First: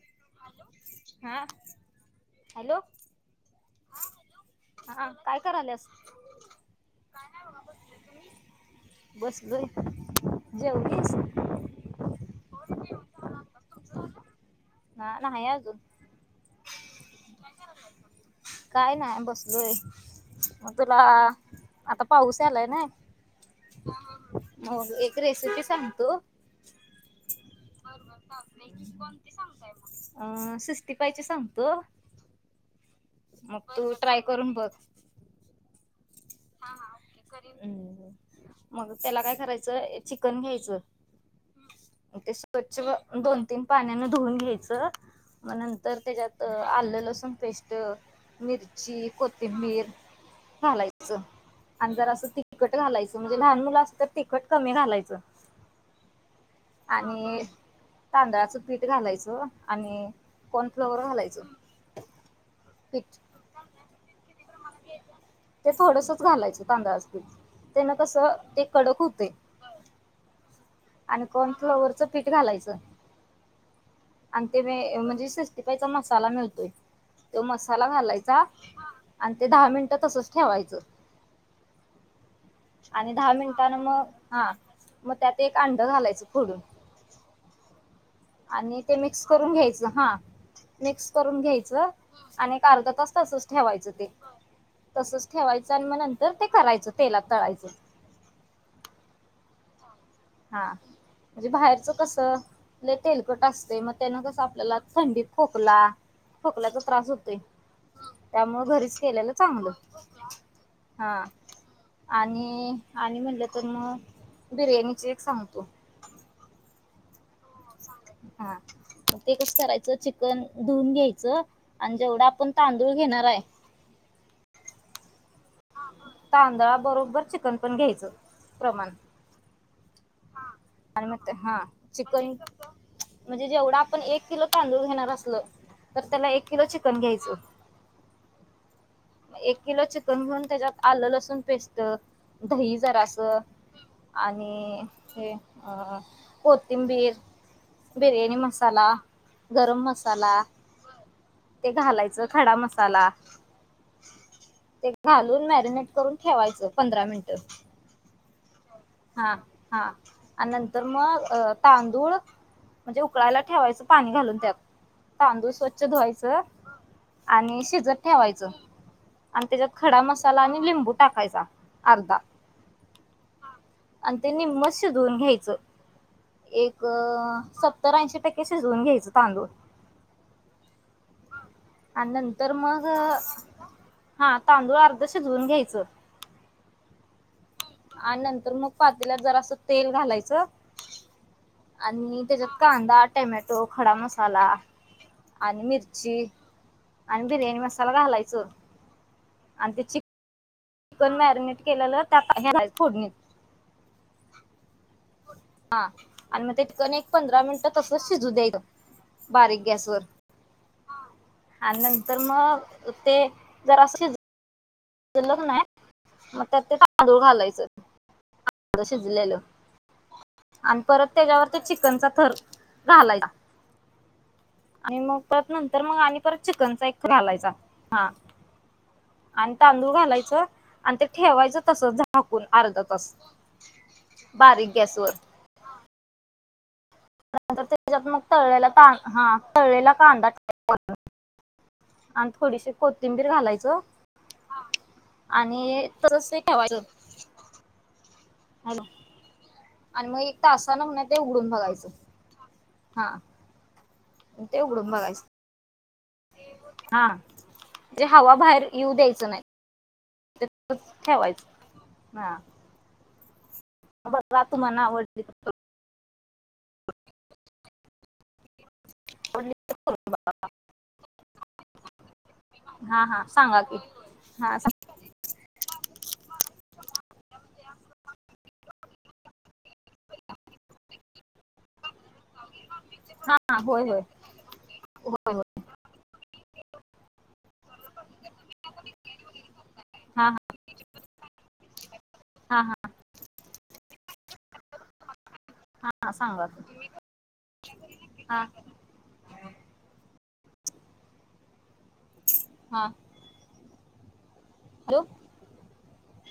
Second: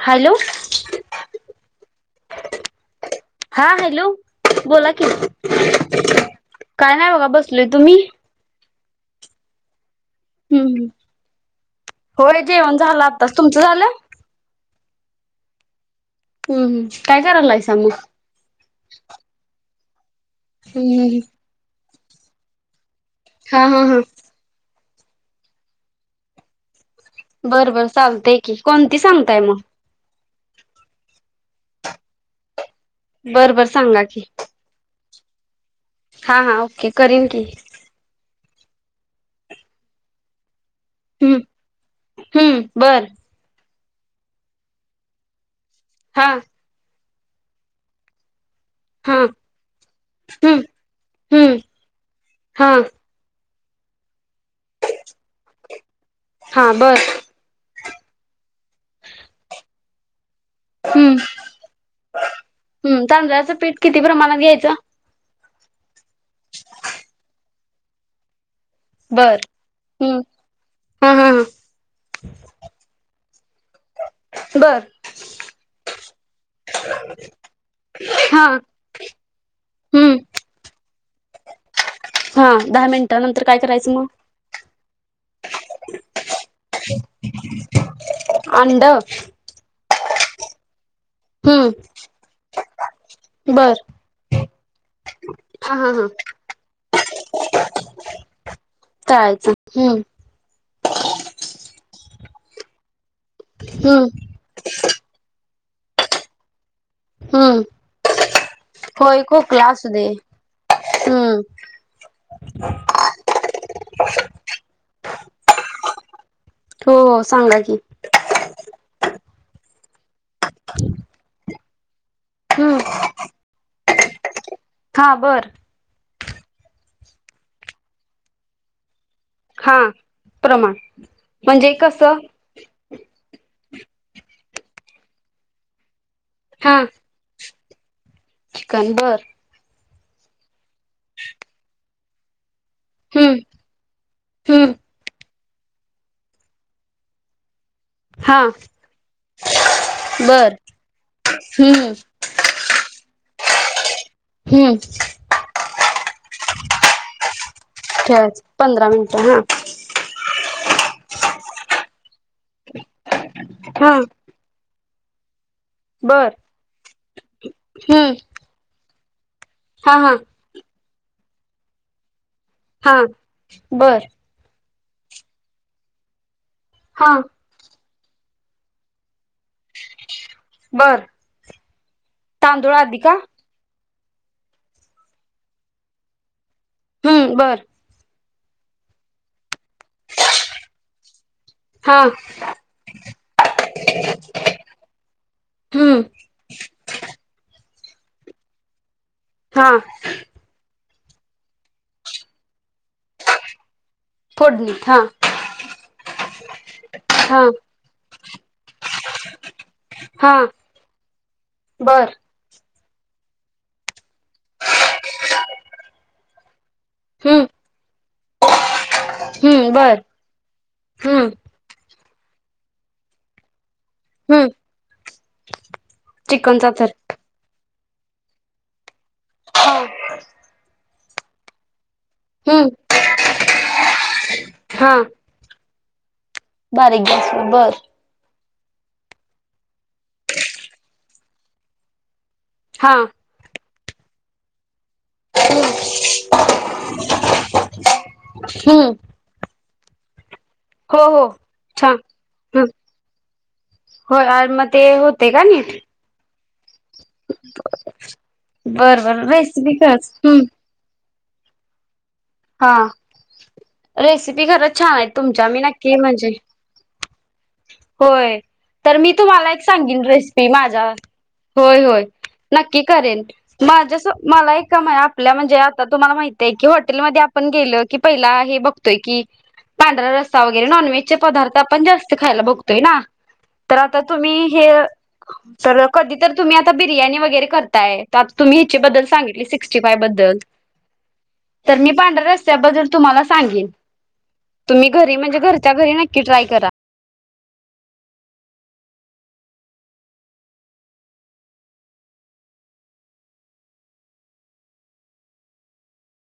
Hello हा, hello. हा hello, बोला की हा काय करायल्यास काय नाही बघा बसलोय, तुम्ही? बसलोय, हम्म जेवलीस? होय जेवण झालं आत्ताच, तुमचं झालं? [unintelligible] नाही अजून. हम् हम्म काय करालायसा मग. काय नाही बसलोय मग तुला हम्म आता पाऊस यालाय नाही. हा हा हा. मग एक रेसिपी सांगतो. बरं बरं चालतय की कोणती सांगताय मग. अं सिक्सटी पायची सांगतो. बरं बर सांगा की. बर. हा हा ओके करीन की. हम्म मग त्याला काय करायचं चिकन घ्यायचं. हम्म ते हम्म स्वच्छ व बर दोन तीन पाण्यान धुवून घ्यायचं मग नंतर हा त्याच्यात आलं लसूण पेस्ट मिरची, हा कोथिंबीर हम्म घालायचं हम्म आणि जरास हा तिखट घालायचं म्हणजे लहान मुलं असंतात तिखट कमी घा लायचं हा बर आणि तांदळाच पीठ ते घालायचं आणि कॉर्नफ्लॉवर घालायचं. हम पीठ तांदळाचं पीठ किती प्रमाणात घ्यायचं. ते थोडसच घालायचं तांदळा पीठ तेन कसं एक बर, हम्. आणि कॉर्न फ्लॉवरचं पीठ घालायचं. आणि बर ते म्हणजे सेस्तीपायचा मसाला मिळतोय. ते मसाला घालायचा हा आणि ते दहा मिनटं हम्म तसच ठेवायचं. हा आणि दहा मिनिटानंतर काय मिनिटान करायचं मग, हा. मग त्यात- एक अंड घालायचं फोडून. आणि अंड ते मिक्स करून घ्यायचं. हां. मिक्स करून हम्म घ्यायचं आणि एक अर्धा तास तसच बर ठेवायचं ते. तसच ठेवायचं हा आणि हा मग हा नंतर ते करायचं. तेलात तळायचं. तळायचं. हम्म. हां. म्हणजे बाहेरच कस? लई तेलकट असतय. मग त्यान हम्म कसं आपल्याला थंडीत- खोकला- खोकल्याचा त्रास होतोय. हम्म त्यामुळ घरीच होय केलेल खोकला चांगलय. असू दे हा. हम्म आणि आणि म्हटलं तर मग- बिर्याणीची एक सांगतो. हो. हो सांगा की. हां. ते कस करायचं? चिकन धुऊन घ्यायचं आणि जेवढा - आपण हम्म तांदूळ घेणार आहे- हां. बरं. तांदळा बरोबर चिकन पण घ्यायचं प्रमाण. हां. प्रमाण. आणि मग ते हा म्हणजे कस? चिकन म्हणजे जेवढा आपण एक किलो तांदूळ घेणार असल, तर त्याला एक किलो हा चिकन घ्यायचं. चिकन बर. एक किलो चिकन घेऊन त्याच्यात आलं, लसूण पेस्ट - दही हम्म जरासं हम्म आणि- हे अ कोथिंबीर. बिर्याणी हा मसाला, गरम मसाला. बर ते हम्म घालायचं. खडा मसाला. हम्म ते घालून मॅरिनेट करून ठेवायचं. पंधरा मिनिटं. ठेवायचं. पंधरा मिनिटं हा हो. हा. आणि नंतर मग तांदूळ- म्हणजे उकळायला ठेवायचं हा पाणी घालून त्यात. तांदूळ स्वच्छ- -च्छ धुवायच बर आणि शिजत हम्म ठेवायच. आणि त्याच्यात हा खडा हा मसाला आणि लिंबू टाकायचा अर्धा. हां. बरं. त्यांनी मस शिजवून घ्यायचं. एक- हा -त्तर ऐंशी टक्के शिजवून घ्यायच तांदूळ. बर आणि नंतर तांदूळ मग- आधी का हां. तांदूळ अर्ध शिजवून घ्यायचं. हम्म. बरं. आणि नंतर मग पातील्यात जरासं तेल घालायचं- हा आणि त्याच्यात कांदा, टमॅटो खडा मसाला. आणि हम्म मिरची आणि बिर्याणी मसाला घालायच. हां. Chicken marinate केलल. [unintelligible] त्या फोडणीत. थोडणी, हा. हा, आणि मग ते तिकन एक पंधरा हा मिनिटं तस शिजू द्यायचं. बारीक गॅस वर हा आणि बर नंतर मग ते, जरा शिजलं कनाय, मग तर ते ट तांदूळ हम्म घालायचं शिजलेलं, हम्म बर आणि परत हम्म त्याच्यावर चिकनचा थर घालाय चा. हम्म आणि मग त्यात नंतर मग आणि परत चिकनचा एक घालायचा, हा. आणि तांदूळ घालायचं आणि ते ठेवायचं तसं झा झाकून हम्म अर्धा तास, बारीक हा गॅस वर. बारीक गॅ र त्याच्यात मग तळला त हा तळेला कांदा ठे आणि थोडीशी हा कोथिंबीर घालायचं. आणि तस ठेवायच. हम्म. आणि मग एक तासा ना हो ते हो उघडून बघायचं, हा हो आणि मग ते उघडून होते बघायचं का निट. हा, हवाबाहेर. बरं-बरं रेसिपी खच. त ठेवायचं, हा. हा, बघा रेसिपी खरंच तुम्हाला छान आहे आवडली तुमच्या, मी नक्की आहे म्हणजे. होय, तर मी तुम्हाला आवडली एक सांगेन रेसिपी माझ्या, होय-होय. नक्की हा हा करेन, सांगा की माझस मला हा एक कमळा. आपल्या म्हणजे आता तुम्हाला माहितय की हॉटेलमध्ये आपण गेल की पहिला हे बघतोय की. पांढरा रसा वगैरे, नॉन व्हेजचे पदार्थ आपण जास्त खायला बघतोय ना, हा तर होय आता होय तुम्ही हे होय होय सर कधी तर तुम्ही आता बिर्याणी वगैरे करताय, तर आ तुम्ही ह्याचा बद्दल सांगितले सिक्सटी फाय बद्दल. [unintelligible] तर मी पांढऱ्या हा हा रस्त्याबद्दल तुम्हाला सांगेन, तुम्ही घरी म्हणजे घर हा सांगा, हा [unintelligible] हा, हॅलो.